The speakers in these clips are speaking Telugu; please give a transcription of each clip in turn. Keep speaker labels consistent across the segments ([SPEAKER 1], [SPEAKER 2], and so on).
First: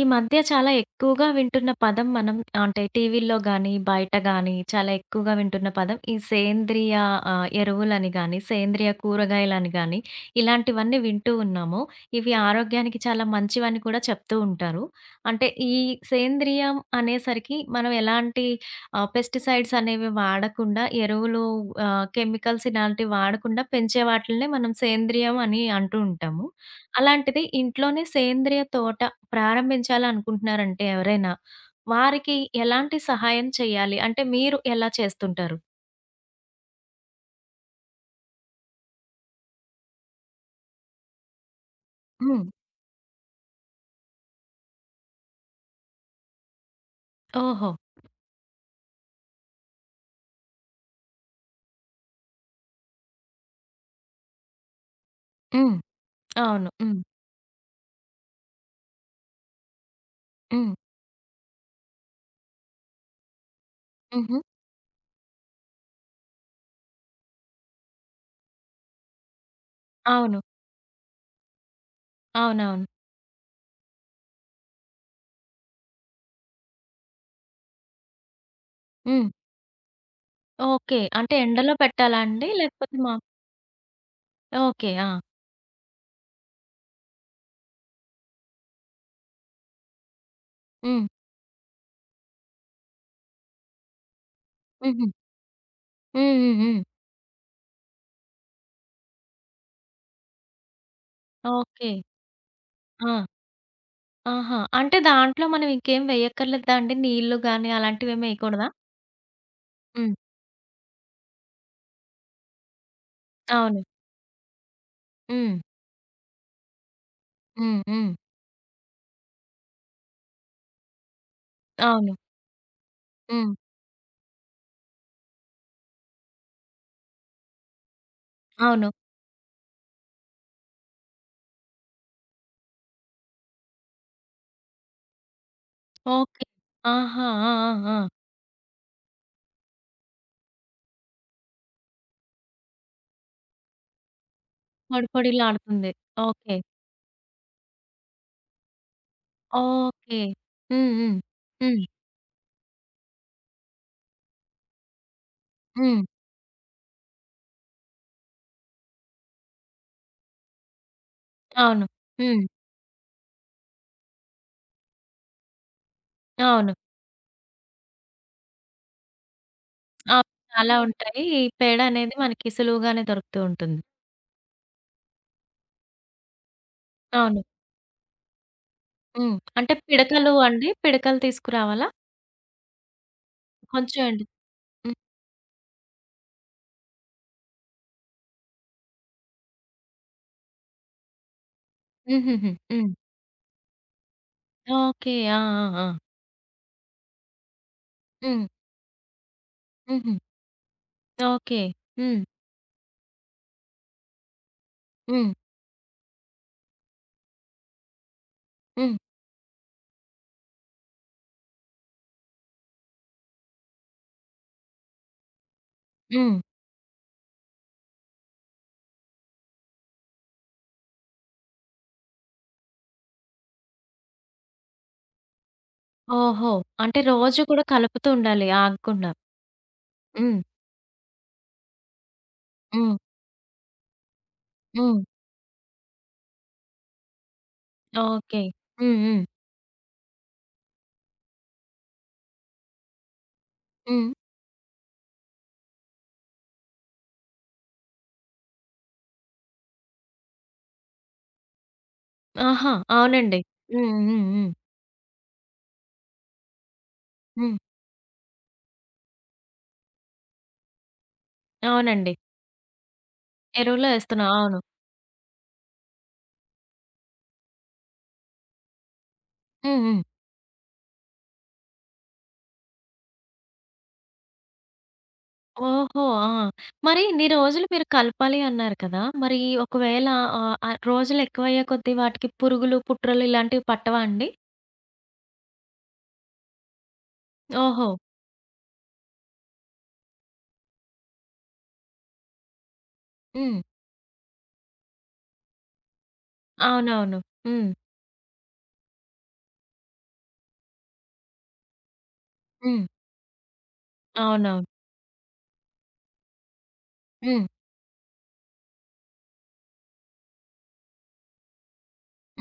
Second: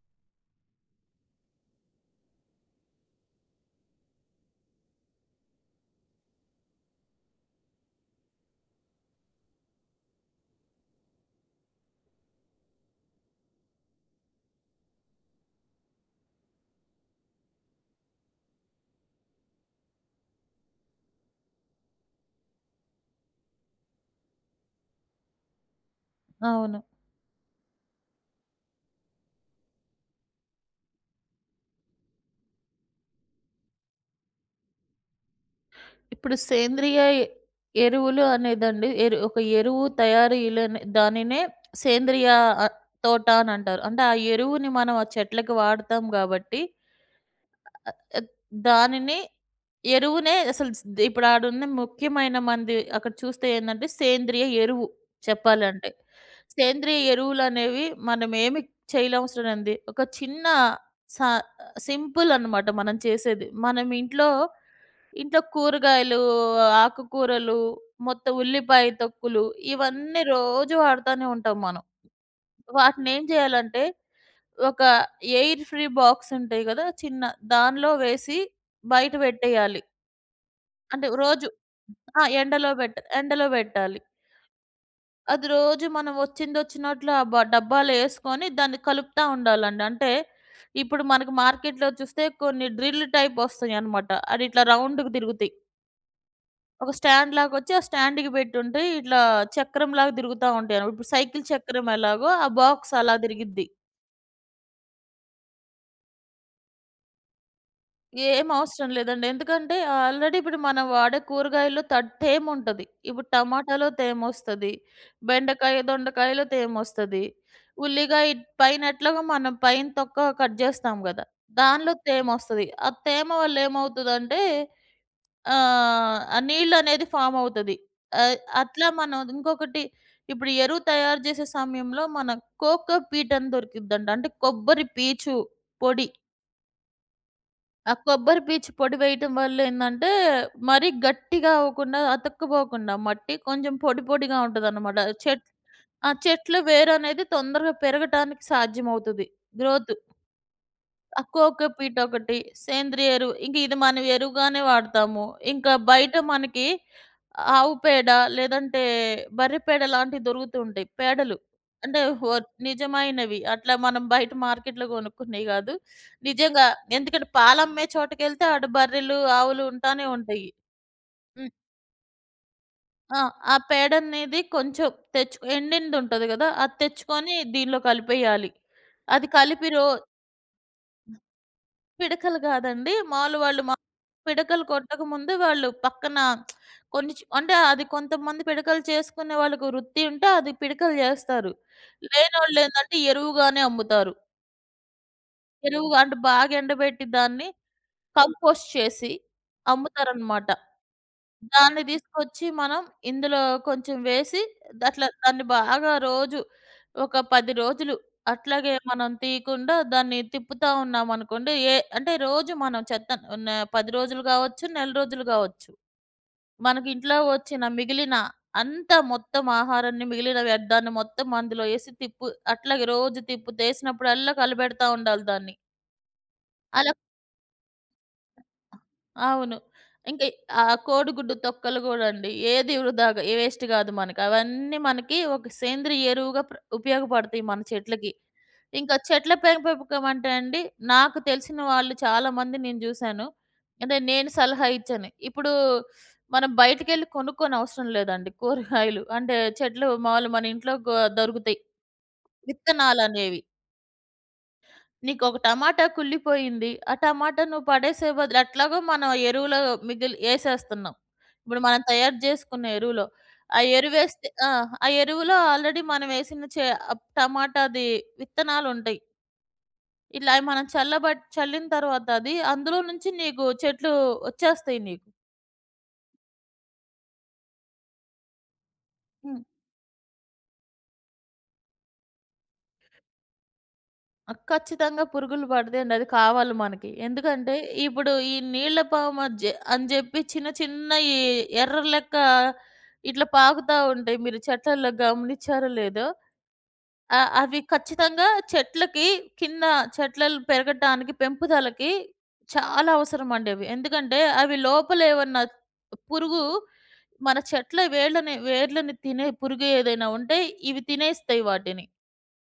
[SPEAKER 1] ఈ మధ్య చాలా ఎక్కువగా వింటున్న పదం మనం అంటే టీవీల్లో గానీ, బయట గానీ చాలా ఎక్కువగా వింటున్న పదం ఈ సేంద్రియ ఎరువులని గానీ, సేంద్రియ కూరగాయలని గానీ, ఇలాంటివన్నీ వింటూ ఉన్నాము. ఇవి ఆరోగ్యానికి చాలా మంచివని కూడా చెప్తూ ఉంటారు. అంటే ఈ సేంద్రియం అనేసరికి మనం ఎలాంటి పెస్టిసైడ్స్ అనేవి వాడకుండా ఎరువులు కెమికల్స్ ఇలాంటివి వాడకుండా పెంచే వాటిల్నే మనం సేంద్రియం అని అంటూ ఉంటాము.
[SPEAKER 2] అవును.
[SPEAKER 1] అలాంటిది ఇంట్లోనే సేంద్రియ తోట ప్రారంభించాలనుకుంటున్నారంటే ఎవరైనా, వారికి ఎలాంటి సహాయం చేయాలి? అంటే మీరు ఎలా చేస్తుంటారు?
[SPEAKER 2] ఇప్పుడు సేంద్రియ ఎరువులు అనేదండి ఒక ఎరువు తయారీలోనే దానినే సేంద్రియ
[SPEAKER 1] హ్మ్.
[SPEAKER 2] ఆహ్, తోట అనంటారు. అంటే ఆ ఎరువుని మనం ఆ చెట్లకి వాడతాం గాబట్టి
[SPEAKER 1] ఓహో!
[SPEAKER 2] ఆహ్, దానిని ఎరువునే అసలు ఇప్పుడు ఆడున్న ముఖ్యమైన మంది అక్కడ చూస్తే ఏందంటే సేంద్రియ ఎరువు
[SPEAKER 1] హ్మ్.
[SPEAKER 2] చెప్పాలంటే.
[SPEAKER 1] అవును.
[SPEAKER 2] సేంద్రియ
[SPEAKER 1] హ్మ్.
[SPEAKER 2] ఎరువులనేవి మనమేమి చేయనవసరం ఉంది. ఒక చిన్న
[SPEAKER 1] హ్మ్.
[SPEAKER 2] సా సింపుల్ అన్నమాట మనం చేసేది. మనం ఇంట్లో
[SPEAKER 1] హుహు.
[SPEAKER 2] ఇంట్లో కూరగాయలు, ఆకుకూరలు, మొత్తం ఉల్లిపాయ తొక్కులు ఇవన్నీ
[SPEAKER 1] అవును.
[SPEAKER 2] రోజు వాడతానే ఉంటాం మనం.
[SPEAKER 1] అవునవును.
[SPEAKER 2] వాటినేం చేయాలంటే ఒక ఎయిర్ ఫ్రీ బాక్స్ ఉంటాయి గదా! చిన్న దానిలో వేసి బయట
[SPEAKER 1] హ్మ్.
[SPEAKER 2] పెట్టేయాలి.
[SPEAKER 1] ఓకే.
[SPEAKER 2] అంటే
[SPEAKER 1] అంటే
[SPEAKER 2] రోజు
[SPEAKER 1] ఎండలో పెట్టాలా
[SPEAKER 2] ఆ!
[SPEAKER 1] అండి? లేకపోతే మా
[SPEAKER 2] ఎండలో బెట్టాలి.
[SPEAKER 1] ఓకే. ఆ!
[SPEAKER 2] అది రోజు మనం వచ్చిందొచ్చినట్లు ఆ డబ్బాలో యేసుకొని దాన్ని కలుపుతా ఉండాలండి. అంటే ఇప్పుడు
[SPEAKER 1] హ్మ్.
[SPEAKER 2] మనకు మార్కెట్‌లో చూస్తే కొన్ని డ్రిల్ టైప్ వస్తాయన్నమాట. అది ఇట్లా
[SPEAKER 1] హుహు.
[SPEAKER 2] రౌండ్‌కి తిరుగుతాయి.
[SPEAKER 1] హ్మ్. హ్మ్. హ్మ్.
[SPEAKER 2] ఒక స్టాండ్ లాగొచ్చి ఆ స్టాండ్‌కి పెట్టుంటే ఇట్లా చక్రంలాగా తిరుగుతా ఉంటాయనమాట. ఇప్పుడు సైకిల్ చక్రం
[SPEAKER 1] ఓకే.
[SPEAKER 2] ఎలాగో ఆ బాక్స్ అలా
[SPEAKER 1] ఆ!
[SPEAKER 2] తిరిగిద్ది.
[SPEAKER 1] ఆహా! అంటే దాంట్లో మనం ఇంకేం వేయక్కర్లేదా అండి? నీళ్ళు గాని అలాంటివేమి
[SPEAKER 2] ఏం
[SPEAKER 1] వేయకూడదా?
[SPEAKER 2] అవసరం లేదండి. ఎందుకంటే
[SPEAKER 1] హ్మ్.
[SPEAKER 2] ఆల్రెడీ ఇప్పుడు మనం వాడే కూరగాయల్లో తేముంటది. ఇప్పుడు
[SPEAKER 1] అవును.
[SPEAKER 2] టమాటాలో తేమొస్తది.
[SPEAKER 1] హ్మ్.
[SPEAKER 2] బెండకాయ, దొండకాయలో తేమొస్తది.
[SPEAKER 1] హ్మ్. హ్మ్.
[SPEAKER 2] ఉల్లిగాయ పైన ఎట్లాగో మనం పైన తొక్క కట్ జేస్తాం గదా! దానిలో
[SPEAKER 1] అవును.
[SPEAKER 2] తేమొస్తది. ఆ తేమ
[SPEAKER 1] హ్మ్.
[SPEAKER 2] వల్ల ఏమవుతదంటే ఆ నీళ్ళనేది ఫామ్ అవుతది. ఆహ్,
[SPEAKER 1] అవును.
[SPEAKER 2] అట్లా మనం ఇంకొకటి ఇప్పుడు ఎరువు తయారు చేసే సమయంలో మన కోకో పీట్ అని దొరికిద్దండి. అంటే కొబ్బరి పీచు పొడి.
[SPEAKER 1] ఓకే. ఆహా! ఆ! ఆ!
[SPEAKER 2] ఆ
[SPEAKER 1] ఆ!
[SPEAKER 2] కొబ్బరి పీచు పొడి వేయటం వల్ల ఏందంటే, మరీ గట్టిగా అవ్వకుండా, అతుక్కుపోకుండా మట్టి కొంచెం పొడి పొడిగా ఉంటదనమాట.
[SPEAKER 1] పొడి
[SPEAKER 2] చెట్
[SPEAKER 1] పొడిలాడుతుంది.
[SPEAKER 2] ఆ చెట్ల
[SPEAKER 1] ఓకే.
[SPEAKER 2] వేరనేది తొందరగా పెరగటానికి సాధ్యమవుతది. గ్రోత్.
[SPEAKER 1] ఓకే. హ్మ్. హ్మ్.
[SPEAKER 2] ఆ
[SPEAKER 1] హ్మ్.
[SPEAKER 2] కోకోపీట్ ఒకటి, సేంద్రియ ఎరువు. ఇంక ఇది మనం ఎరువుగానే వాడతాము. ఇంకా
[SPEAKER 1] హ్మ్.
[SPEAKER 2] బయట మనకి ఆవు పేడ లేదంటే బర్రె పేడ లాంటివి దొరుకుతూ ఉంటాయి. పేడలు.
[SPEAKER 1] అవును.
[SPEAKER 2] అంటే ఒ
[SPEAKER 1] హ్మ్.
[SPEAKER 2] నిజమైనవి. అట్లా మనం బయట మార్కెట్‌లో కొనుక్కున్నయి గాదు. నిజంగా
[SPEAKER 1] అవును.
[SPEAKER 2] ఎందుకంటే పాలమ్మే చోటకెళ్తే ఆడ బర్రెలు, ఆవులు ఉంటానే
[SPEAKER 1] అవును.
[SPEAKER 2] ఉంటయి.
[SPEAKER 1] చాలా ఉంటాయి. ఈ
[SPEAKER 2] హ్మ్.
[SPEAKER 1] పేడ అనేది మనకి సులువుగానే
[SPEAKER 2] ఆ!
[SPEAKER 1] దొరుకుతూ
[SPEAKER 2] ఆ
[SPEAKER 1] ఉంటుంది.
[SPEAKER 2] పేడ అనేది కొంచెం ఎండిందుంటది గదా! అది తెచ్చుకొని
[SPEAKER 1] అవును.
[SPEAKER 2] దీనిలో కలిపేయాలి. అది
[SPEAKER 1] హ్మ్.
[SPEAKER 2] కలిపి
[SPEAKER 1] అంటే
[SPEAKER 2] రో
[SPEAKER 1] పిడకలు అండి? పిడకలు తీసుకురావాలా?
[SPEAKER 2] పిడకలు గాదండి. మాములు వాళ్ళు మా
[SPEAKER 1] కొంచెం అండి.
[SPEAKER 2] పిడకలు
[SPEAKER 1] హ్మ్.
[SPEAKER 2] కొట్టకముందే వాళ్ళు పక్కన కొన్ని చ్ అంటే అది కొంతమంది పిడకలు చేసుకునే వాళ్ళకి వృత్తి ఉంటే అది పిడకలు జేస్తారు.
[SPEAKER 1] హుహుహు. హ్మ్.
[SPEAKER 2] లేనోళ్ళేందంటే ఎరువుగానే అమ్ముతారు.
[SPEAKER 1] ఓకే. ఆ! ఆ! ఆ!
[SPEAKER 2] ఎరువుగా అంటే బాగా ఎండబెట్టి దాన్ని
[SPEAKER 1] హ్మ్.
[SPEAKER 2] కంపోస్ట్ చేసి
[SPEAKER 1] హుహు.
[SPEAKER 2] అమ్ముతారనమాట.
[SPEAKER 1] ఓకే.
[SPEAKER 2] దాన్ని
[SPEAKER 1] హ్మ్.
[SPEAKER 2] తీసుకొచ్చి మనం ఇందులో కొంచెం వేసి అట్లా
[SPEAKER 1] హ్మ్.
[SPEAKER 2] దాన్ని బాగా రోజు ఒక 10 రోజులు అట్లాగే
[SPEAKER 1] హ్మ్.
[SPEAKER 2] మనం తీయకుండా దాన్ని తిప్పుతా ఉన్నామనుకోండి, అంటే రోజు మనం చెత్త న 10 రోజులు కావచ్చు, నెల రోజులు కావచ్చు.
[SPEAKER 1] హ్మ్.
[SPEAKER 2] మనకి ఇంట్లో వచ్చిన మిగిలిన అంతా మొత్తం ఆహారాన్ని మిగిలిన వ్యర్థాన్ని మొత్తం అందులో ఏసి తిప్పు అట్లాగే రోజు తిప్పుతేసినప్పుడల్లా కలబెడతా ఉండాలి దాన్ని.
[SPEAKER 1] ఓహో!
[SPEAKER 2] అలా
[SPEAKER 1] అంటే రోజు కూడా కలుపుతూ ఉండాలి ఆగకుండా.
[SPEAKER 2] అవును. ఇంక
[SPEAKER 1] హ్మ్.
[SPEAKER 2] ఆ కోడిగుడ్డు తొక్కలు గూడండి. ఏది
[SPEAKER 1] హ్మ్.
[SPEAKER 2] వృధాగా ఏ వేస్ట్ గాదు మనకి. అవన్నీ
[SPEAKER 1] హ్మ్.
[SPEAKER 2] మనకి ఒక సేంద్రియ ఎరువుగా ఉపయోగపడతాయి మన చెట్లకి.
[SPEAKER 1] ఓకే.
[SPEAKER 2] ఇంకా
[SPEAKER 1] హ్మ్. హ్మ్.
[SPEAKER 2] చెట్ల పెంపకం అంటే అండి, నాకు తెలిసిన వాళ్ళు చాలామంది నేను జూశాను. అంటే
[SPEAKER 1] హ్మ్.
[SPEAKER 2] నేను సలహా ఇచ్చాను. ఇప్పుడు మనం బయటికెళ్ళి కొనుక్కోని అవసరం లేదండి కూరగాయలు. అంటే చెట్లు మాములు మన ఇంట్లో దొరుకుతాయి.
[SPEAKER 1] ఆహా! అవునండి.
[SPEAKER 2] విత్తనాలనేవి.
[SPEAKER 1] హ్మ్. హ్మ్. హ్మ్.
[SPEAKER 2] నీకొక టమాటా కుళ్ళిపోయింది. ఆ టమాటా
[SPEAKER 1] హ్మ్.
[SPEAKER 2] నువ్వు పడేసే బదులు ఎట్లాగో మనం ఎరువులో మిగిలి ఏసేస్తున్నాం. ఇప్పుడు మనం
[SPEAKER 1] అవునండి.
[SPEAKER 2] తయారు జేసుకున్న ఎరువులో. ఆ
[SPEAKER 1] ఎరువులో ఏస్తున్నాం.
[SPEAKER 2] ఎరువేస్తే ఆ!
[SPEAKER 1] అవును.
[SPEAKER 2] ఆ ఎరువులో ఆల్రెడీ మనమేసిన చే టమాటాది విత్తనాలుంటయి.
[SPEAKER 1] హ్మ్. హ్మ్.
[SPEAKER 2] ఇలా మనం చల్లిన తర్వాత అది అందులో నుంచి నీకు చెట్లు వచ్చేస్తాయి నీకు.
[SPEAKER 1] ఓహో! ఆ! మరి ఇన్ని రోజులు మీరు కలపాలి అన్నారు కదా! మరి
[SPEAKER 2] హ్మ్.
[SPEAKER 1] ఒకవేళ ఆహ్, ఆహ్, రోజులు ఎక్కువయ్యే కొద్దీ వాటికి పురుగులు, పుట్రలు ఇలాంటివి పట్టవా అండి?
[SPEAKER 2] ఆ! ఖచ్చితంగా పురుగులు పడతాయండి. అది కావాలి మనకి. ఎందుకంటే,
[SPEAKER 1] ఓహో!
[SPEAKER 2] ఇప్పుడు ఈ నీళ్ల పాము అని జె అని జెప్పి చిన్న చిన్నయి ఎర్ర లెక్క ఇట్లా
[SPEAKER 1] హ్మ్.
[SPEAKER 2] పాకుతా ఉంటాయి. మీరు చెట్లల్లో గమనిచ్చారో లేదో.
[SPEAKER 1] అవునవును.
[SPEAKER 2] ఆ! అవి
[SPEAKER 1] హ్మ్.
[SPEAKER 2] ఖచ్చితంగా చెట్లకి కింద చెట్లలు పెరగటానికి, పెంపుదలకి
[SPEAKER 1] హ్మ్.
[SPEAKER 2] చాలా అవసరమండి అవి. ఎందుకంటే, అవి
[SPEAKER 1] అవునవును.
[SPEAKER 2] లోపల ఏమన్నా పురుగు మన
[SPEAKER 1] హ్మ్.
[SPEAKER 2] చెట్ల వేర్లని తినే పురుగు ఏదైనా ఉంటే, ఇవి తినేస్తాయి వాటిని.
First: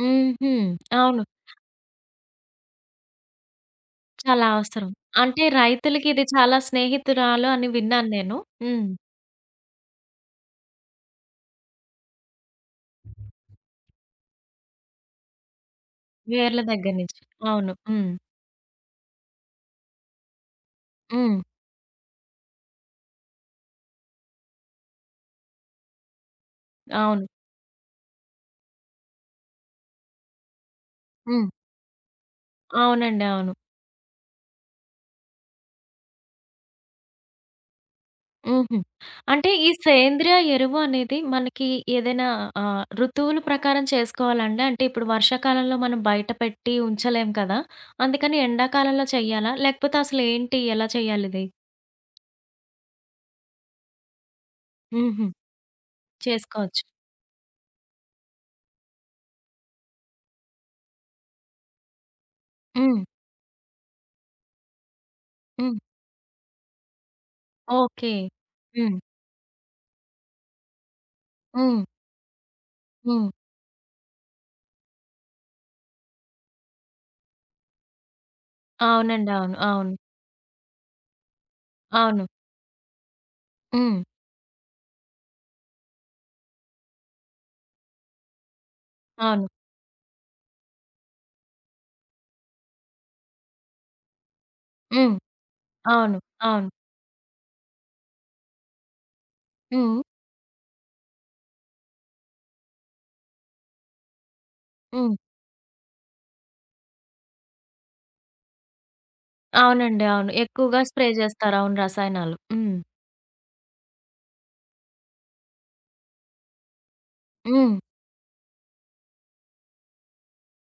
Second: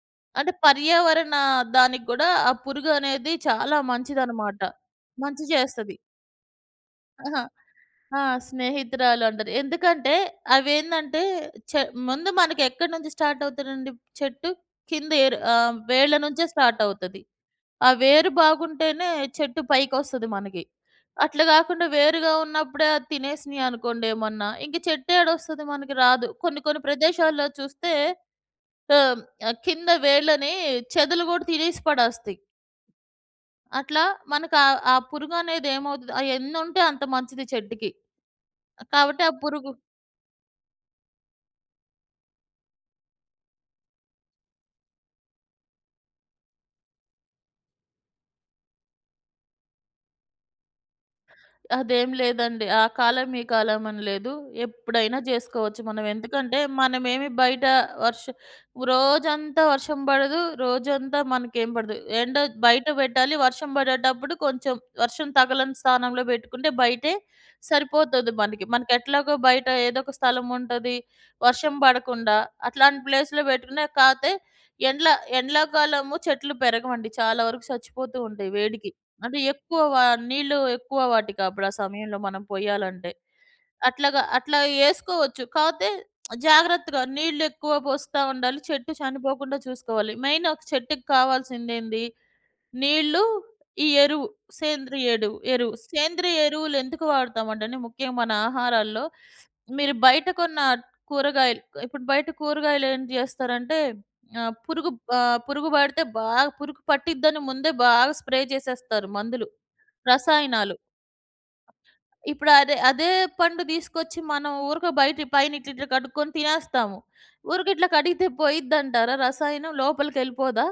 [SPEAKER 1] హుహు.
[SPEAKER 2] అంటే
[SPEAKER 1] అవును.
[SPEAKER 2] దానికి గూడా ఆ పురుగు అనేది చాలా
[SPEAKER 1] చాలా
[SPEAKER 2] మంచిదనమాట.
[SPEAKER 1] అవసరం. అంటే
[SPEAKER 2] మంచి చేస్తది.
[SPEAKER 1] రైతులకి ఇది చాలా
[SPEAKER 2] అహా!
[SPEAKER 1] స్నేహితురాలు అని విన్నాను
[SPEAKER 2] ఆ!
[SPEAKER 1] నేను. హ్మ్.
[SPEAKER 2] స్నేహితురాలు అంటారు. ఎందుకంటే అవేందంటే చె ముందు మనకెక్కడి నుంచి స్టార్ట్ అవుతదండి చెట్టు? కింద వేళ్ళ నుంచే
[SPEAKER 1] వేర్ల
[SPEAKER 2] స్టార్ట్
[SPEAKER 1] దగ్గర నుంచి.
[SPEAKER 2] అవుతది.
[SPEAKER 1] అవును.
[SPEAKER 2] ఆ
[SPEAKER 1] హ్మ్.
[SPEAKER 2] వేరు బాగుంటేనే చెట్టు పైకొస్తది మనకి.
[SPEAKER 1] హ్మ్.
[SPEAKER 2] అట్లా గాకుండా వేరుగా ఉన్నప్పుడే అది తినేసినియి అనుకోండి ఏమన్నా, ఇంక చెట్టు ఏడొస్తది మనకి రాదు. కొన్ని కొన్ని
[SPEAKER 1] అవును.
[SPEAKER 2] ప్రదేశాల్లో చూస్తే ఆహ్, కింద వేళ్ళని చెదలు గూడా
[SPEAKER 1] హ్మ్.
[SPEAKER 2] తినేసి పడేస్తాయి.
[SPEAKER 1] అవునండి. అవును.
[SPEAKER 2] అట్లా మనకు ఆ ఆ పురుగనేది ఏమవుతది ఎన్నుంటే అంత మంచిది చెట్టుకి.
[SPEAKER 1] హుహు.
[SPEAKER 2] కాబట్టి ఆ
[SPEAKER 1] అంటే ఈ
[SPEAKER 2] పురుగు
[SPEAKER 1] సేంద్రియ ఎరువు అనేది మనకి ఏదైనా ఋతువుల ప్రకారం చేసుకోవాలండి? అంటే ఇప్పుడు వర్షాకాలంలో మనం బయట పెట్టి ఉంచలేం కదా! అందుకని ఎండాకాలంలో చెయ్యాలా? లేకపోతే అసలు ఏంటి? ఎలా చేయాలిది?
[SPEAKER 2] అదేం లేదండి. ఆ కాలం, ఈ కాలం అని లేదు. ఎప్పుడైనా
[SPEAKER 1] హుహు.
[SPEAKER 2] జేసుకోవచ్చు మనం. ఎందుకంటే,
[SPEAKER 1] చేసుకోవచ్చు.
[SPEAKER 2] మనమేమి బయట వర్ష రోజంతా వర్షం బడదు, రోజంతా మనకేం పడదు. ఎండ బయట
[SPEAKER 1] హ్మ్.
[SPEAKER 2] బెట్టాలి, వర్షం బడేటప్పుడు కొంచెం వర్షం
[SPEAKER 1] హ్మ్.
[SPEAKER 2] తగలని స్థానంలో బెట్టుకుంటే బయటే
[SPEAKER 1] ఓకే.
[SPEAKER 2] సరిపోతది మనకి.
[SPEAKER 1] హ్మ్.
[SPEAKER 2] మనకెట్లాగో బయట ఏదో ఒక స్థలం ఉంటది, వర్షం
[SPEAKER 1] హ్మ్.
[SPEAKER 2] బడకుండా. అట్లాంటి
[SPEAKER 1] హ్మ్.
[SPEAKER 2] ప్లేస్‌లో బెట్టుకున్నా కాతే ఎండ్ల ఎండ్లాకాలము చెట్లు పెరగవండి. చాలా వరకు చచ్చిపోతూ ఉంటాయి వేడికి.
[SPEAKER 1] అవునండి.
[SPEAKER 2] అంటే
[SPEAKER 1] అవును.
[SPEAKER 2] ఎక్కువ
[SPEAKER 1] అవును.
[SPEAKER 2] వ నీళ్ళు ఎక్కువ వాటికి అప్పుడు ఆ సమయంలో
[SPEAKER 1] అవును.
[SPEAKER 2] మనం పొయ్యాలంటే.
[SPEAKER 1] హ్మ్.
[SPEAKER 2] అట్లాగా అట్లా యేసుకోవచ్చు. కాపోతే జాగ్రత్తగా నీళ్ళు ఎక్కువ పోస్తా ఉండాలి. చెట్టు
[SPEAKER 1] అవును.
[SPEAKER 2] చనిపోకుండా చూసుకోవాలి. మెయిన్ ఒక చెట్టుకి కావాల్సిందేంది? నీళ్ళు, ఈ ఎరువు. సేంద్రియ
[SPEAKER 1] హ్మ్.
[SPEAKER 2] ఎరువు.
[SPEAKER 1] అవును.
[SPEAKER 2] సేంద్రియ
[SPEAKER 1] అవును.
[SPEAKER 2] ఎరువులు ఎందుకు వాడతామంటేనే ముఖ్యంగా మన ఆహారాల్లో
[SPEAKER 1] హ్మ్.
[SPEAKER 2] మీరు
[SPEAKER 1] హ్మ్.
[SPEAKER 2] బయట కొన్న కూరగాయలు ఇప్పుడు బయట కూరగాయలు ఏం చేస్తారంటే ఆహ్, పురుగు
[SPEAKER 1] హ్మ్.
[SPEAKER 2] పురుగు పడితే బాగా పురుగు పట్టిద్దని ముందే బాగా స్ప్రే చేసేస్తారు మందులు,
[SPEAKER 1] అవునండి. అవును.
[SPEAKER 2] రసాయనాలు.
[SPEAKER 1] ఎక్కువగా స్ప్రే జేస్తారు. అవును. రసాయనాలు.
[SPEAKER 2] ఇప్పుడు
[SPEAKER 1] హ్మ్.
[SPEAKER 2] అదే అదే పండు తీసుకొచ్చి మనం ఊరక బయట పైన ఇట్లా ఇట్లా కడుక్కొని తినేస్తాము. ఊరికే
[SPEAKER 1] హ్మ్.
[SPEAKER 2] ఇట్లా కడిగితే పోయిద్దంటారా రసాయనం లోపలికెళ్ళిపోదా?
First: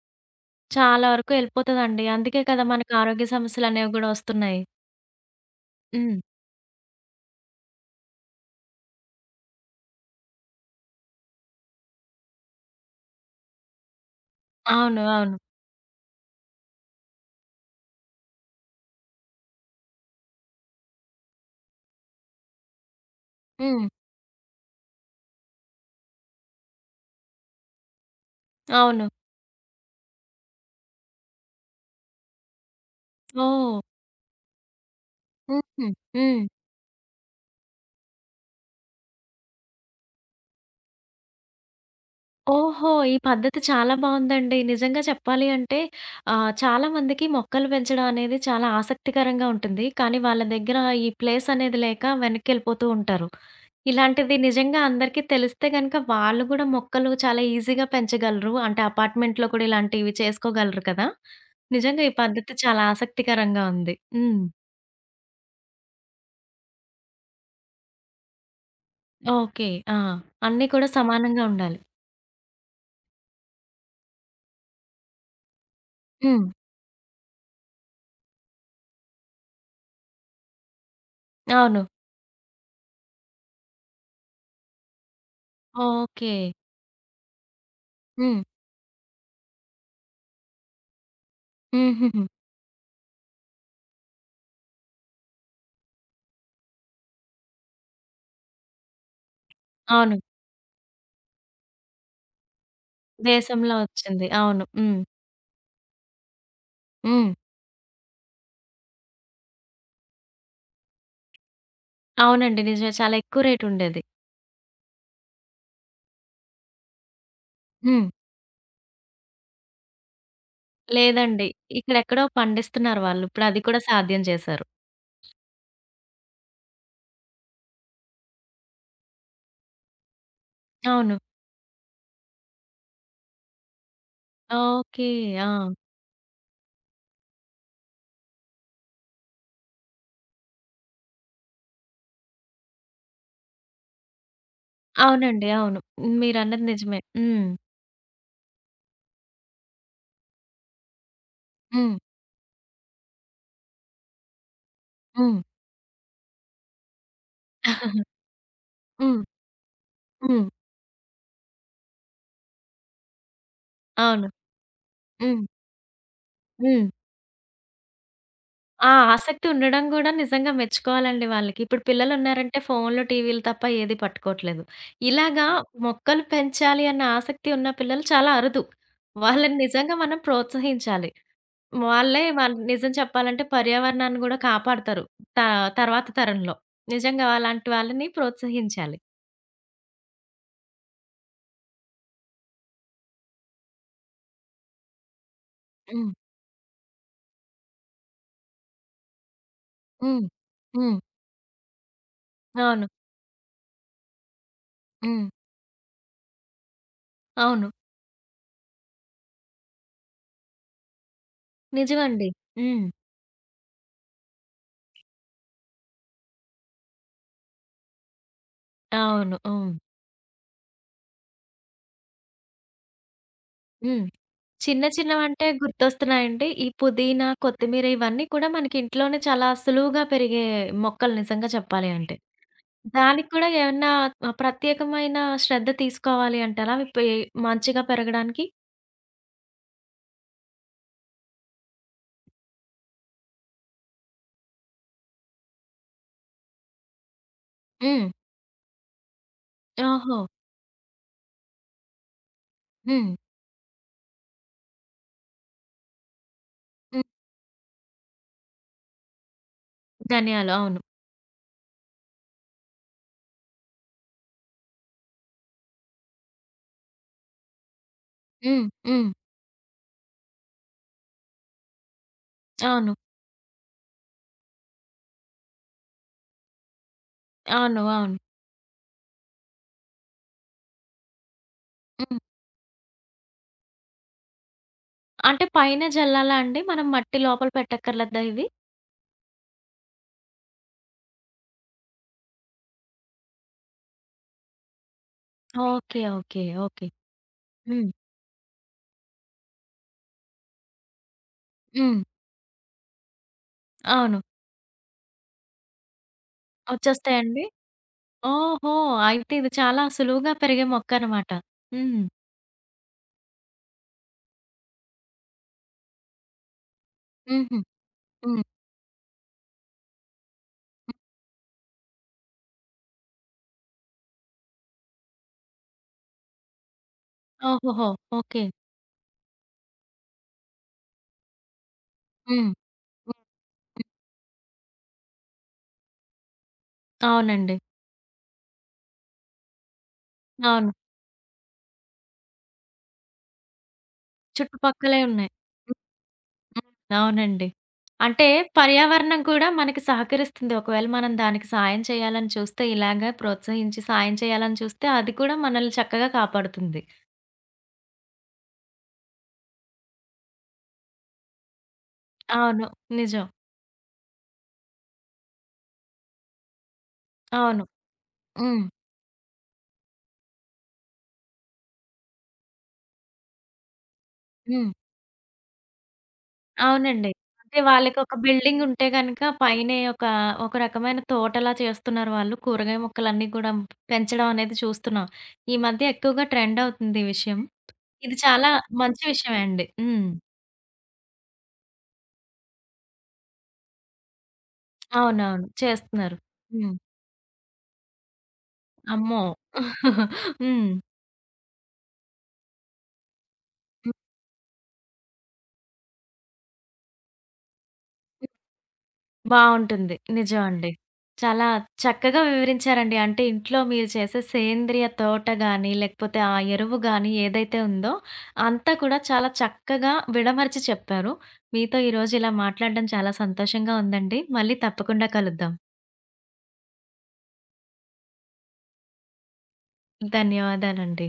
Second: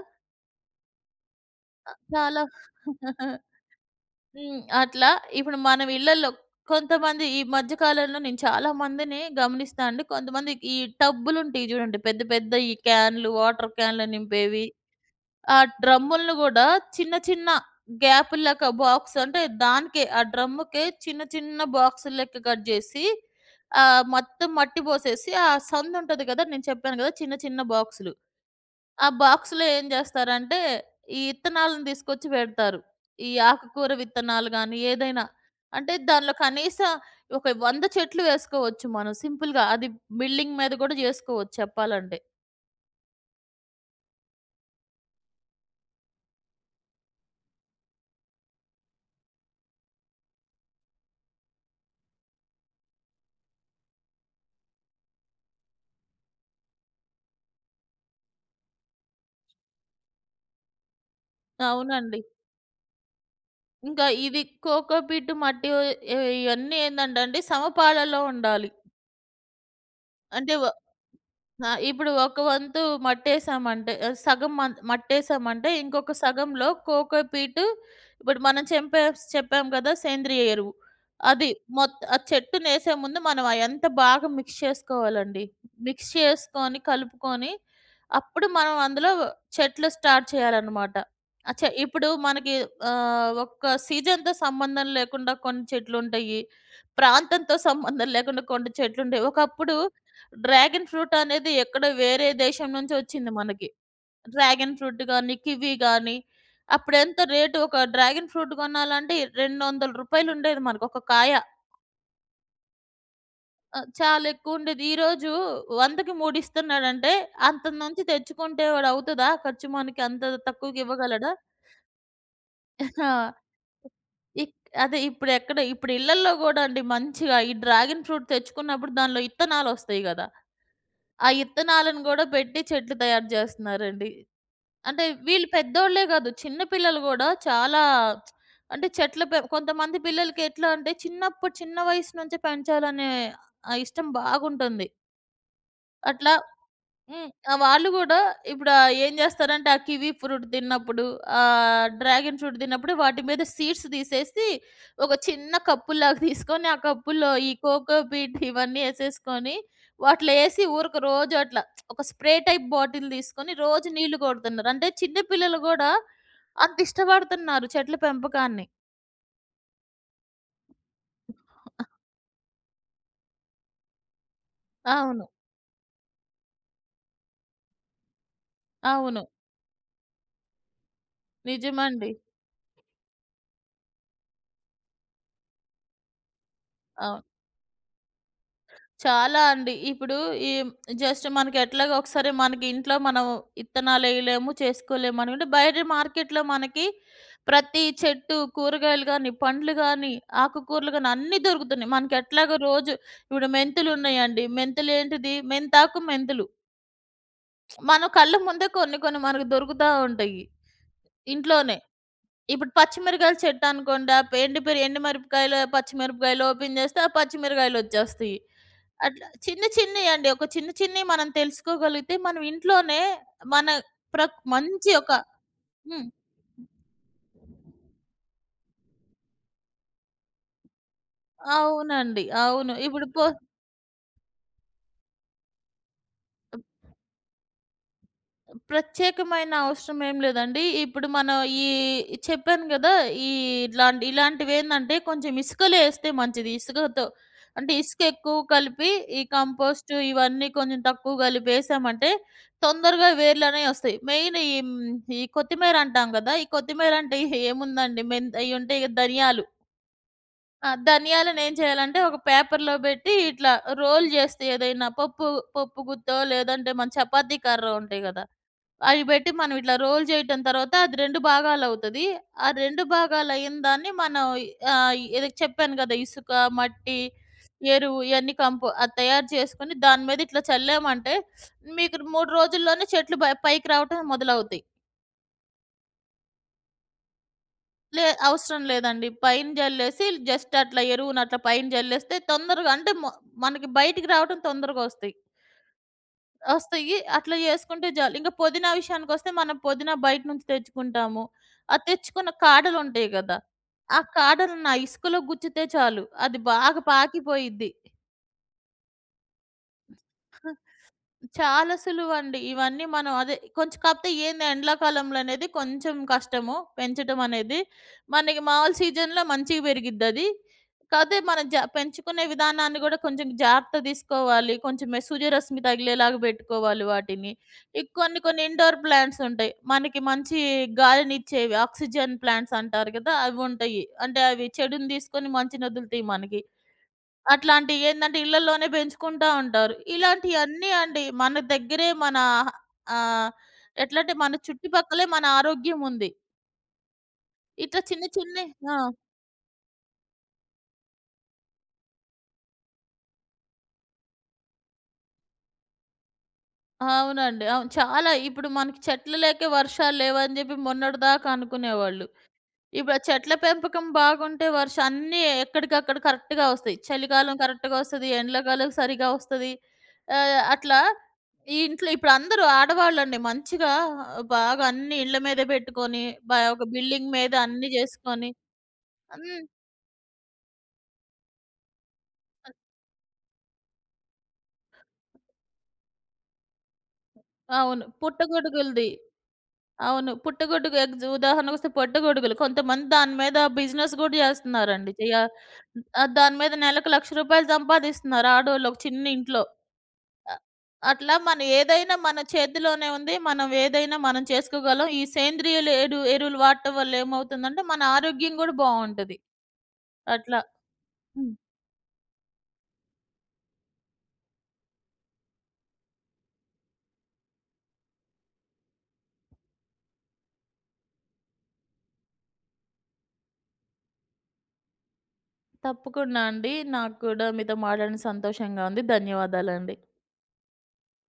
[SPEAKER 1] చాలా వరకు ఎళ్ళిపోతదండి. అందుకే
[SPEAKER 2] చాలా
[SPEAKER 1] కదా! మనకు ఆరోగ్య సమస్యలనేవి గూడా
[SPEAKER 2] హ్మ్.
[SPEAKER 1] ఒస్తున్నాయి.
[SPEAKER 2] అట్లా ఇప్పుడు మనం
[SPEAKER 1] హ్మ్.
[SPEAKER 2] ఇళ్ళల్లో కొంతమంది ఈ మధ్య కాలంలో నేను చాలా మందిని గమనిస్తా అండి. కొంతమంది ఈ టబ్బులుంటాయి జూడండి. పెద్ద పెద్ద ఈ క్యాన్‌లు, వాటర్ క్యాన్‌లు నింపేవి.
[SPEAKER 1] అవును. అవును.
[SPEAKER 2] ఆ డ్రమ్ములను గూడా చిన్న చిన్న గ్యాప్ లెక్క బాక్స్ అంటే దానికే ఆ డ్రమ్ముకే చిన్న చిన్న బాక్స్ లెక్క కట్ జేసి
[SPEAKER 1] హ్మ్.
[SPEAKER 2] మొత్తం మట్టి బోసేసి ఆ సందుంటది గదా! నేను చెప్పాను గదా! చిన్న చిన్న బాక్సులు.
[SPEAKER 1] అవును.
[SPEAKER 2] ఆ బాక్స్‌లో ఏం జేస్తారంటే, ఈ ఇత్తనాలను తీసుకొచ్చి పెడతారు. ఈ
[SPEAKER 1] ఓహ్!
[SPEAKER 2] ఆకుకూర విత్తనాలు గానీ, ఏదైనా.
[SPEAKER 1] హుహు.
[SPEAKER 2] అంటే దానిలో
[SPEAKER 1] హ్మ్.
[SPEAKER 2] కనీసం ఒక 100 చెట్లు వేసుకోవచ్చు మనం సింపుల్‌గా. అది బిల్డింగ్ మీద గూడా జేసుకోవచ్చు చెప్పాలంటే.
[SPEAKER 1] ఓహో! ఈ పద్ధతి చాలా బావుందండి. నిజంగా చెప్పాలి అంటే చాలామందికి మొక్కలు పెంచడం అనేది చాలా ఆసక్తికరంగా ఉంటుంది. కానీ వాళ్ళ దగ్గర ఈ ప్లేస్ అనేది లేక వెనక్కెళ్ళిపోతూ ఉంటారు. ఇలాంటిది నిజంగా అందరికీ తెలిస్తే గనక వాళ్ళు గూడా మొక్కలు చాలా ఈజీగా పెంచగలరు. అంటే అపార్ట్‌మెంట్‌లో కూడా ఇలాంటివి చేసుకోగలరు కదా! నిజంగా ఈ
[SPEAKER 2] అవునండి.
[SPEAKER 1] పద్ధతి చాలా ఆసక్తికరంగా ఉంది.
[SPEAKER 2] ఇంకా ఇది
[SPEAKER 1] హ్మ్.
[SPEAKER 2] కోకోపీట్ మట్టి ఇయన్నీ ఏందంటండి సమపాలలో ఉండాలి.
[SPEAKER 1] ఓకే. ఆ!
[SPEAKER 2] అంటే
[SPEAKER 1] అన్నీ
[SPEAKER 2] వ
[SPEAKER 1] కూడా సమానంగా
[SPEAKER 2] ఆ!
[SPEAKER 1] ఉండాలి.
[SPEAKER 2] ఇప్పుడు ఒక వంతు మట్టేసామంటే సగం మట్టేసామంటే ఇంకొక
[SPEAKER 1] హ్మ్.
[SPEAKER 2] సగంలో కోకో పీటు ఇప్పుడు మనం చెప్పాం కదా! సేంద్రియ ఎరువు. అది
[SPEAKER 1] అవును.
[SPEAKER 2] ఆ చెట్టునేసే ముందు మనం అయంతా బాగా మిక్స్ చేసుకోవాలండి. Mix
[SPEAKER 1] okay.
[SPEAKER 2] చేసుకొని, కలుపుకొని
[SPEAKER 1] హ్మ్.
[SPEAKER 2] అప్పుడు మనం అందులో చెట్లు స్టార్ట్ చేయాలనమాట. ఆ చె ఇప్పుడు
[SPEAKER 1] హుహుహు.
[SPEAKER 2] మనకి ఒక్క సీజన్‌తో సంబంధం లేకుండా కొన్ని చెట్లుంటయి. ప్రాంతంతో సంబంధం లేకుండా కొన్ని చెట్లుంటయి. ఒకప్పుడు
[SPEAKER 1] అవును.
[SPEAKER 2] డ్రాగన్ ఫ్రూట్ అనేది ఎక్కడో వేరే దేశం నుంచి వచ్చింది మనకి.
[SPEAKER 1] దేశంలో ఒచ్చింది. అవును.
[SPEAKER 2] డ్రాగన్
[SPEAKER 1] హ్మ్.
[SPEAKER 2] ఫ్రూట్ గానీ, కివి గానీ, అప్పుడెంత
[SPEAKER 1] హ్మ్.
[SPEAKER 2] రేటు ఒక డ్రాగన్ ఫ్రూట్ కొనాలంటే రూ. 200 ఉండేది మనకు ఒక కాయ.
[SPEAKER 1] అవునండి. నిజమే. చాలా ఎక్కువ రేట్
[SPEAKER 2] ఆ!
[SPEAKER 1] ఉండేది.
[SPEAKER 2] చాలా ఎక్కువుండేది. ఈరోజు 100కి 3 ఇస్తున్నాడంటే అంత నుంచి
[SPEAKER 1] హ్మ్.
[SPEAKER 2] తెచ్చుకుంటే వాడు అవుతదా? ఖర్చు మనకి అంత తక్కువకి ఇవ్వగలడా?
[SPEAKER 1] లేదండి. ఇక్కడెక్కడో పండిస్తున్నారు
[SPEAKER 2] ఆ!
[SPEAKER 1] వాళ్ళు. ఇప్పుడది కూడా సాధ్యం
[SPEAKER 2] ఇక్
[SPEAKER 1] చేశారు.
[SPEAKER 2] అదే ఇప్పుడెక్కడ ఇప్పుడు ఇళ్ళల్లో గూడా అండి మంచిగా ఈ డ్రాగన్ ఫ్రూట్ తెచ్చుకున్నప్పుడు దానిలో ఇత్తనాలొస్తాయి గదా!
[SPEAKER 1] అవును.
[SPEAKER 2] ఆ ఇత్తనాలను గూడా పెట్టి చెట్లు తయారు జేస్తున్నారండి.
[SPEAKER 1] ఓకే.
[SPEAKER 2] అంటే వీళ్ళు
[SPEAKER 1] ఆ!
[SPEAKER 2] పెద్దోళ్ళే కాదు. చిన్న పిల్లలు గూడా చాలా అంటే చెట్ల పె కొంతమంది పిల్లలకి ఎట్లా అంటే చిన్నప్పుడు చిన్న వయసు నుంచే పెంచాలనే ఆ ఇష్టం బాగుంటుంది.
[SPEAKER 1] అవునండి. అవును.
[SPEAKER 2] అట్లా
[SPEAKER 1] మీరన్నది నిజమే.
[SPEAKER 2] హ్మ్.
[SPEAKER 1] హ్మ్.
[SPEAKER 2] ఆ! వాళ్ళు గూడా ఇప్పుడు ఏం జేస్తారంటే, ఆ కివి ఫ్రూట్ తిన్నప్పుడు,
[SPEAKER 1] హ్మ్.
[SPEAKER 2] డ్రాగన్ ఫ్రూట్ తిన్నప్పుడు వాటి మీద సీడ్స్ తీసేసి, ఒక
[SPEAKER 1] హ్మ్.
[SPEAKER 2] చిన్న కప్పులాగా తీసుకొని, ఆ కప్పులో ఈ కోకో పీట్ ఇవన్నీ
[SPEAKER 1] హ్మ్.
[SPEAKER 2] యేసేసుకొని, వాటిలో
[SPEAKER 1] హ్మ్.
[SPEAKER 2] యేసి ఊరక రోజు అట్లా ఒక స్ప్రే టైప్ బాటిల్ తీసుకొని రోజు నీళ్లు
[SPEAKER 1] అవును.
[SPEAKER 2] కొడుతున్నారు. అంటే చిన్న
[SPEAKER 1] హ్మ్.
[SPEAKER 2] పిల్లలు గూడా అంత
[SPEAKER 1] హ్మ్.
[SPEAKER 2] ఇష్టపడుతున్నారు చెట్ల పెంపకాన్ని.
[SPEAKER 1] ఆ! ఆసక్తి ఉండడం గూడా నిజంగా మెచ్చుకోవాలండి వాళ్ళకి. ఇప్పుడు పిల్లలున్నారంటే ఫోన్‌లు, టీవీలు తప్ప ఏది పట్టుకోవట్లేదు.
[SPEAKER 2] అవును.
[SPEAKER 1] ఇలాగా మొక్కలు పెంచాలి అన్న ఆసక్తి ఉన్న పిల్లలు చాలా అరుదు.
[SPEAKER 2] అవును.
[SPEAKER 1] వాళ్ళని నిజంగా మనం ప్రోత్సహించాలి.
[SPEAKER 2] నిజమండి.
[SPEAKER 1] వాళ్ళే వాళ్ళు నిజం చెప్పాలంటే పర్యావరణాన్ని గూడా కాపాడతారు. త తర్వాత తరంలో.
[SPEAKER 2] అవును.
[SPEAKER 1] నిజంగా అలాంటి వాళ్ళని ప్రోత్సహించాలి.
[SPEAKER 2] చాలా అండి. ఇప్పుడు ఈ జస్ట్ మనకెట్లాగో ఒకసారి మనకి ఇంట్లో మనం ఇత్తనాలేయలేము, చేసుకోలేము అనుకుంటే, బయట
[SPEAKER 1] హ్మ్.
[SPEAKER 2] మార్కెట్‌లో మనకి ప్రతి చెట్టు, కూరగాయలు గానీ, పండ్లు గానీ,
[SPEAKER 1] హ్మ్.
[SPEAKER 2] ఆకుకూరలు
[SPEAKER 1] హ్మ్.
[SPEAKER 2] గానీ అన్నీ దొరుకుతున్నాయి. మనకెట్లాగో
[SPEAKER 1] అవును.
[SPEAKER 2] రోజు ఇప్పుడు మెంతులున్నాయండి.
[SPEAKER 1] హ్మ్.
[SPEAKER 2] మెంతులేంటిది? మెంతాకు, మెంతులు.
[SPEAKER 1] అవును.
[SPEAKER 2] మనం కళ్ళ ముందే కొన్ని కొన్ని మనకు దొరుకుతా ఉంటాయి ఇంట్లోనే.
[SPEAKER 1] నిజమండి.
[SPEAKER 2] ఇప్పుడు
[SPEAKER 1] హ్మ్.
[SPEAKER 2] పచ్చిమిరకాయల చెట్టనుకోండి. ఆ పె ఎండి పెరి ఎండు మిరపకాయలు, పచ్చిమిరపకాయలు ఓపెన్ జేస్తే ఆ పచ్చిమిరకాయలొచ్చేస్తయి. అట్లా
[SPEAKER 1] అవును.
[SPEAKER 2] చిన్న
[SPEAKER 1] హ్మ్.
[SPEAKER 2] చిన్నయండి. ఒక చిన్న చిన్నయి మనం తెలుసుకోగలిగితే మనం ఇంట్లోనే మన
[SPEAKER 1] హ్మ్. చిన్న
[SPEAKER 2] మంచి ఒక
[SPEAKER 1] చిన్నవంటే
[SPEAKER 2] హ్మ్.
[SPEAKER 1] గుర్తొస్తున్నాయండి. ఈ పుదీనా, కొత్తిమీర ఇవన్నీ కూడా మనకి ఇంట్లోనే చాలా సులువుగా పెరిగే మొక్కలు నిజంగా చెప్పాలి అంటే.
[SPEAKER 2] అవునండి. అవును. ఇప్పుడు
[SPEAKER 1] దానికి కూడా ఏమన్నా ప్రత్యేకమైన శ్రద్ధ తీసుకోవాలి అంటారా? అవి పె మంచిగా పెరగడానికి?
[SPEAKER 2] ప్రత్యేకమైన అవసరం ఏం లేదండి. ఇప్పుడు మనం ఈ చెప్పాను గదా! ఈ ఇలాంటివేందంటే కొంచెం ఇసుకలో ఏస్తే మంచిది. ఇసుకతో అంటే ఇసుక
[SPEAKER 1] హ్మ్.
[SPEAKER 2] ఎక్కువ కలిపి ఈ కంపోస్టు
[SPEAKER 1] ఓహో!
[SPEAKER 2] ఇవన్నీ కొంచెం తక్కువ కలిపి ఏసామంటే తొందరగా
[SPEAKER 1] హ్మ్.
[SPEAKER 2] వేర్లనేయి ఒస్తాయి. మెయిన్ ఈ హ్మ్, ఈ కొత్తిమీర అంటాం గదా! ఈ కొత్తిమీర
[SPEAKER 1] హ్మ్.
[SPEAKER 2] అంటే ఏముందండి అయ్యుంటాయి గదా! ధనియాలు.
[SPEAKER 1] ధనియాలు.
[SPEAKER 2] ఆ!
[SPEAKER 1] అవును.
[SPEAKER 2] ధనియాలనేం చేయాలంటే ఒక పేపర్‌లో బెట్టి ఇట్లా రోల్ జేస్తే ఏదైనా పప్పు పప్పు గుత్తో లేదంటే మన చపాతీ కర్ర ఉంటాయి గదా!
[SPEAKER 1] హ్మ్.
[SPEAKER 2] అవి
[SPEAKER 1] హ్మ్.
[SPEAKER 2] బెట్టి మనం ఇట్లా రోల్ చేయటం తర్వాత అది 2 భాగాలవుతది. ఆ 2
[SPEAKER 1] అవును.
[SPEAKER 2] భాగాలయిన దాన్ని మనం ఏదో చెప్పాను గదా! ఇసుక, మట్టి,
[SPEAKER 1] అవును.
[SPEAKER 2] ఎరువు
[SPEAKER 1] అవును.
[SPEAKER 2] ఇయన్నీ అది తయారు చేసుకొని దాని మీద ఇట్లా చల్లామంటే మీకు
[SPEAKER 1] హ్మ్.
[SPEAKER 2] 3 రోజుల్లోనే చెట్లు పైకి రావటం మొదలవుతాయి.
[SPEAKER 1] అంటే పైన జల్లాలా అండి? మనం మట్టి లోపల పెట్టక్కర్లేదా ఇవి?
[SPEAKER 2] అవసరం లేదండి. పైన జల్లేసి జస్ట్ అట్లా ఎరువునట్లా పైన జల్లేస్తే తొందరగా అంటే మనకి బయటికి రావటం తొందరగొస్తాయి.
[SPEAKER 1] ఓకే. ఓకే. ఓకే.
[SPEAKER 2] ఒస్తయి. అట్లా జేసుకుంటే
[SPEAKER 1] హ్మ్.
[SPEAKER 2] చాలు. ఇంక పుదీనా విషయానికొస్తే మనం పుదీనా బయట నుంచి తెచ్చుకుంటాము. ఆ
[SPEAKER 1] హ్మ్.
[SPEAKER 2] తెచ్చుకున్న కాడలుంటాయి గదా! ఆ
[SPEAKER 1] అవును.
[SPEAKER 2] కాడలను ఆ ఇసుకలో గుచ్చితే చాలు. అది బాగా
[SPEAKER 1] వచ్చేస్తాయండి?
[SPEAKER 2] పాకిపోయిద్ది.
[SPEAKER 1] ఓహో! అయితే ఇది చాలా సులువుగా పెరిగే మొక్కనమాట.
[SPEAKER 2] చాలా
[SPEAKER 1] హ్మ్.
[SPEAKER 2] సులువండి. ఇవన్నీ మనం అదే కొంచెం కాకపోతే ఏంది ఎండాకాలంలో అనేది కొంచెం కష్టము పెంచడం
[SPEAKER 1] హుహు.
[SPEAKER 2] అనేది. మనకి
[SPEAKER 1] హ్మ్.
[SPEAKER 2] మామూలు సీజన్‌లో మంచిగా పెరిగిద్దది. కాతే మనం పెంచుకునే విధానాన్ని గూడా కొంచెం జాగ్రత్త తీసుకోవాలి. కొంచెం సూర్యరశ్మి తగిలేలాగా పెట్టుకోవాలి వాటిని. ఈ
[SPEAKER 1] ఓహోహో!
[SPEAKER 2] కొన్ని
[SPEAKER 1] ఓకే.
[SPEAKER 2] కొన్ని ఇండోర్ ప్లాంట్స్ ఉంటాయి. మనకి మంచి గాలినిచ్చేవి ఆక్సిజన్
[SPEAKER 1] హ్మ్.
[SPEAKER 2] ప్లాంట్స్ అంటారు గదా!
[SPEAKER 1] హ్మ్.
[SPEAKER 2] అవుంటాయి. అంటే అవి చెడుని తీసుకొని మంచిని వదులుతాయి మనకి.
[SPEAKER 1] అవునండి.
[SPEAKER 2] అట్లాంటియేందంటే ఇళ్ళల్లోనే పెంచుకుంటా ఉంటారు. ఇలాంటియన్నీ
[SPEAKER 1] అవును.
[SPEAKER 2] అండి మన దగ్గరే మన ఆహ్, ఎట్లంటే మన
[SPEAKER 1] చుట్టుపక్కలే
[SPEAKER 2] చుట్టుపక్కలే మన
[SPEAKER 1] ఉన్నాయి. హ్మ్.
[SPEAKER 2] ఆరోగ్యం ఉంది.
[SPEAKER 1] హ్మ్. అవునండి.
[SPEAKER 2] ఇట్లా చిన్న
[SPEAKER 1] అంటే
[SPEAKER 2] చిన్నయి ఆ!
[SPEAKER 1] పర్యావరణం కూడా మనకి సహకరిస్తుంది. ఒకవేళ మనం దానికి సాయం చేయాలని చూస్తే ఇలాగ ప్రోత్సహించి సాయం చేయాలని చూస్తే అది కూడా మనల్ని చక్కగా కాపాడుతుంది.
[SPEAKER 2] అవునండి. అవును. చాలా ఇప్పుడు మనకి చెట్లు లేకే వర్షాలు లేవని జెప్పి మొన్నటిదాకా అనుకునేవాళ్ళు.
[SPEAKER 1] అవును.
[SPEAKER 2] ఇప్పుడు ఆ
[SPEAKER 1] నిజం.
[SPEAKER 2] చెట్ల పెంపకం బాగుంటే వర్షం అన్నీ ఎక్కడికక్కడ కరెక్ట్‌గా వస్తాయి. చలికాలం
[SPEAKER 1] అవును.
[SPEAKER 2] కరెక్ట్‌గా వస్తది.
[SPEAKER 1] హ్మ్.
[SPEAKER 2] ఎండ్లకాలం సరిగా వస్తది. అట్లా ఈ ఇంట్లో ఇప్పుడు అందరూ ఆడవాళ్ళండి మంచిగా బాగా
[SPEAKER 1] హ్మ్.
[SPEAKER 2] అన్ని ఇళ్ళ మీద పెట్టుకొని, ఒక
[SPEAKER 1] అవునండి.
[SPEAKER 2] బిల్డింగ్ మీద
[SPEAKER 1] అంటే
[SPEAKER 2] అన్నీ
[SPEAKER 1] వాళ్ళకొక
[SPEAKER 2] చేసుకొని
[SPEAKER 1] బిల్డింగ్ ఉంటే గనక
[SPEAKER 2] హ్మ్.
[SPEAKER 1] పైనే ఒక, ఒక రకమైన తోటలా చేస్తున్నారు వాళ్ళు. కూరగాయ మొక్కలన్నీ కూడా పెంచడం అనేది చూస్తున్నాం. ఈ మధ్య ఎక్కువగా ట్రెండ్ అవుతుంది ఈ విషయం.
[SPEAKER 2] అవును.
[SPEAKER 1] ఇది చాలా
[SPEAKER 2] పుట్టగొడుగులది.
[SPEAKER 1] మంచి విషయమే అండి. హ్మ్.
[SPEAKER 2] అవును. పుట్టగొడుగు ఎగ్జ్ ఉదాహరణకొస్తే పుట్టగొడుగులు. కొంతమంది దాని మీద బిజినెస్ గూడా జేస్తున్నారండి.
[SPEAKER 1] అవునవును. చేస్తున్నారు.
[SPEAKER 2] దాని మీద
[SPEAKER 1] హ్మ్.
[SPEAKER 2] నెలకు రూ. 1,00,000 సంపాదిస్తున్నారు ఆడోళ్ళు ఒక చిన్న
[SPEAKER 1] అమ్మో!
[SPEAKER 2] ఇంట్లో. అ
[SPEAKER 1] హ్మ్.
[SPEAKER 2] అట్లా మన ఏదైనా మన చేతిలోనే ఉంది. మనం ఏదైనా మనం చేసుకోగలం. ఈ సేంద్రియులు ఎడు ఎరువులు వాడటం వల్ల ఏమవుతుందంటే, మన ఆరోగ్యం గూడా బావుంటది.
[SPEAKER 1] బావుంటుంది.
[SPEAKER 2] అట్లా.
[SPEAKER 1] నిజమండి.
[SPEAKER 2] హ్మ్.
[SPEAKER 1] చాలా చక్కగా వివరించారండి. అంటే ఇంట్లో మీరు చేసే సేంద్రియ తోట గాని, లేకపోతే ఆ ఎరువు గాని ఏదైతే ఉందో అంతా కూడా చాలా చక్కగా విడమరిచి చెప్పారు. మీతో ఈరోజు ఇలా మాట్లాడడం చాలా సంతోషంగా ఉందండి. మళ్ళీ తప్పకుండా కలుద్దాం.
[SPEAKER 2] తప్పకుండా అండి. నాకు కూడా మీతో మాట్లాడిన సంతోషంగా ఉంది. ధన్యవాదాలండి.
[SPEAKER 1] ధన్యవాదాలండి.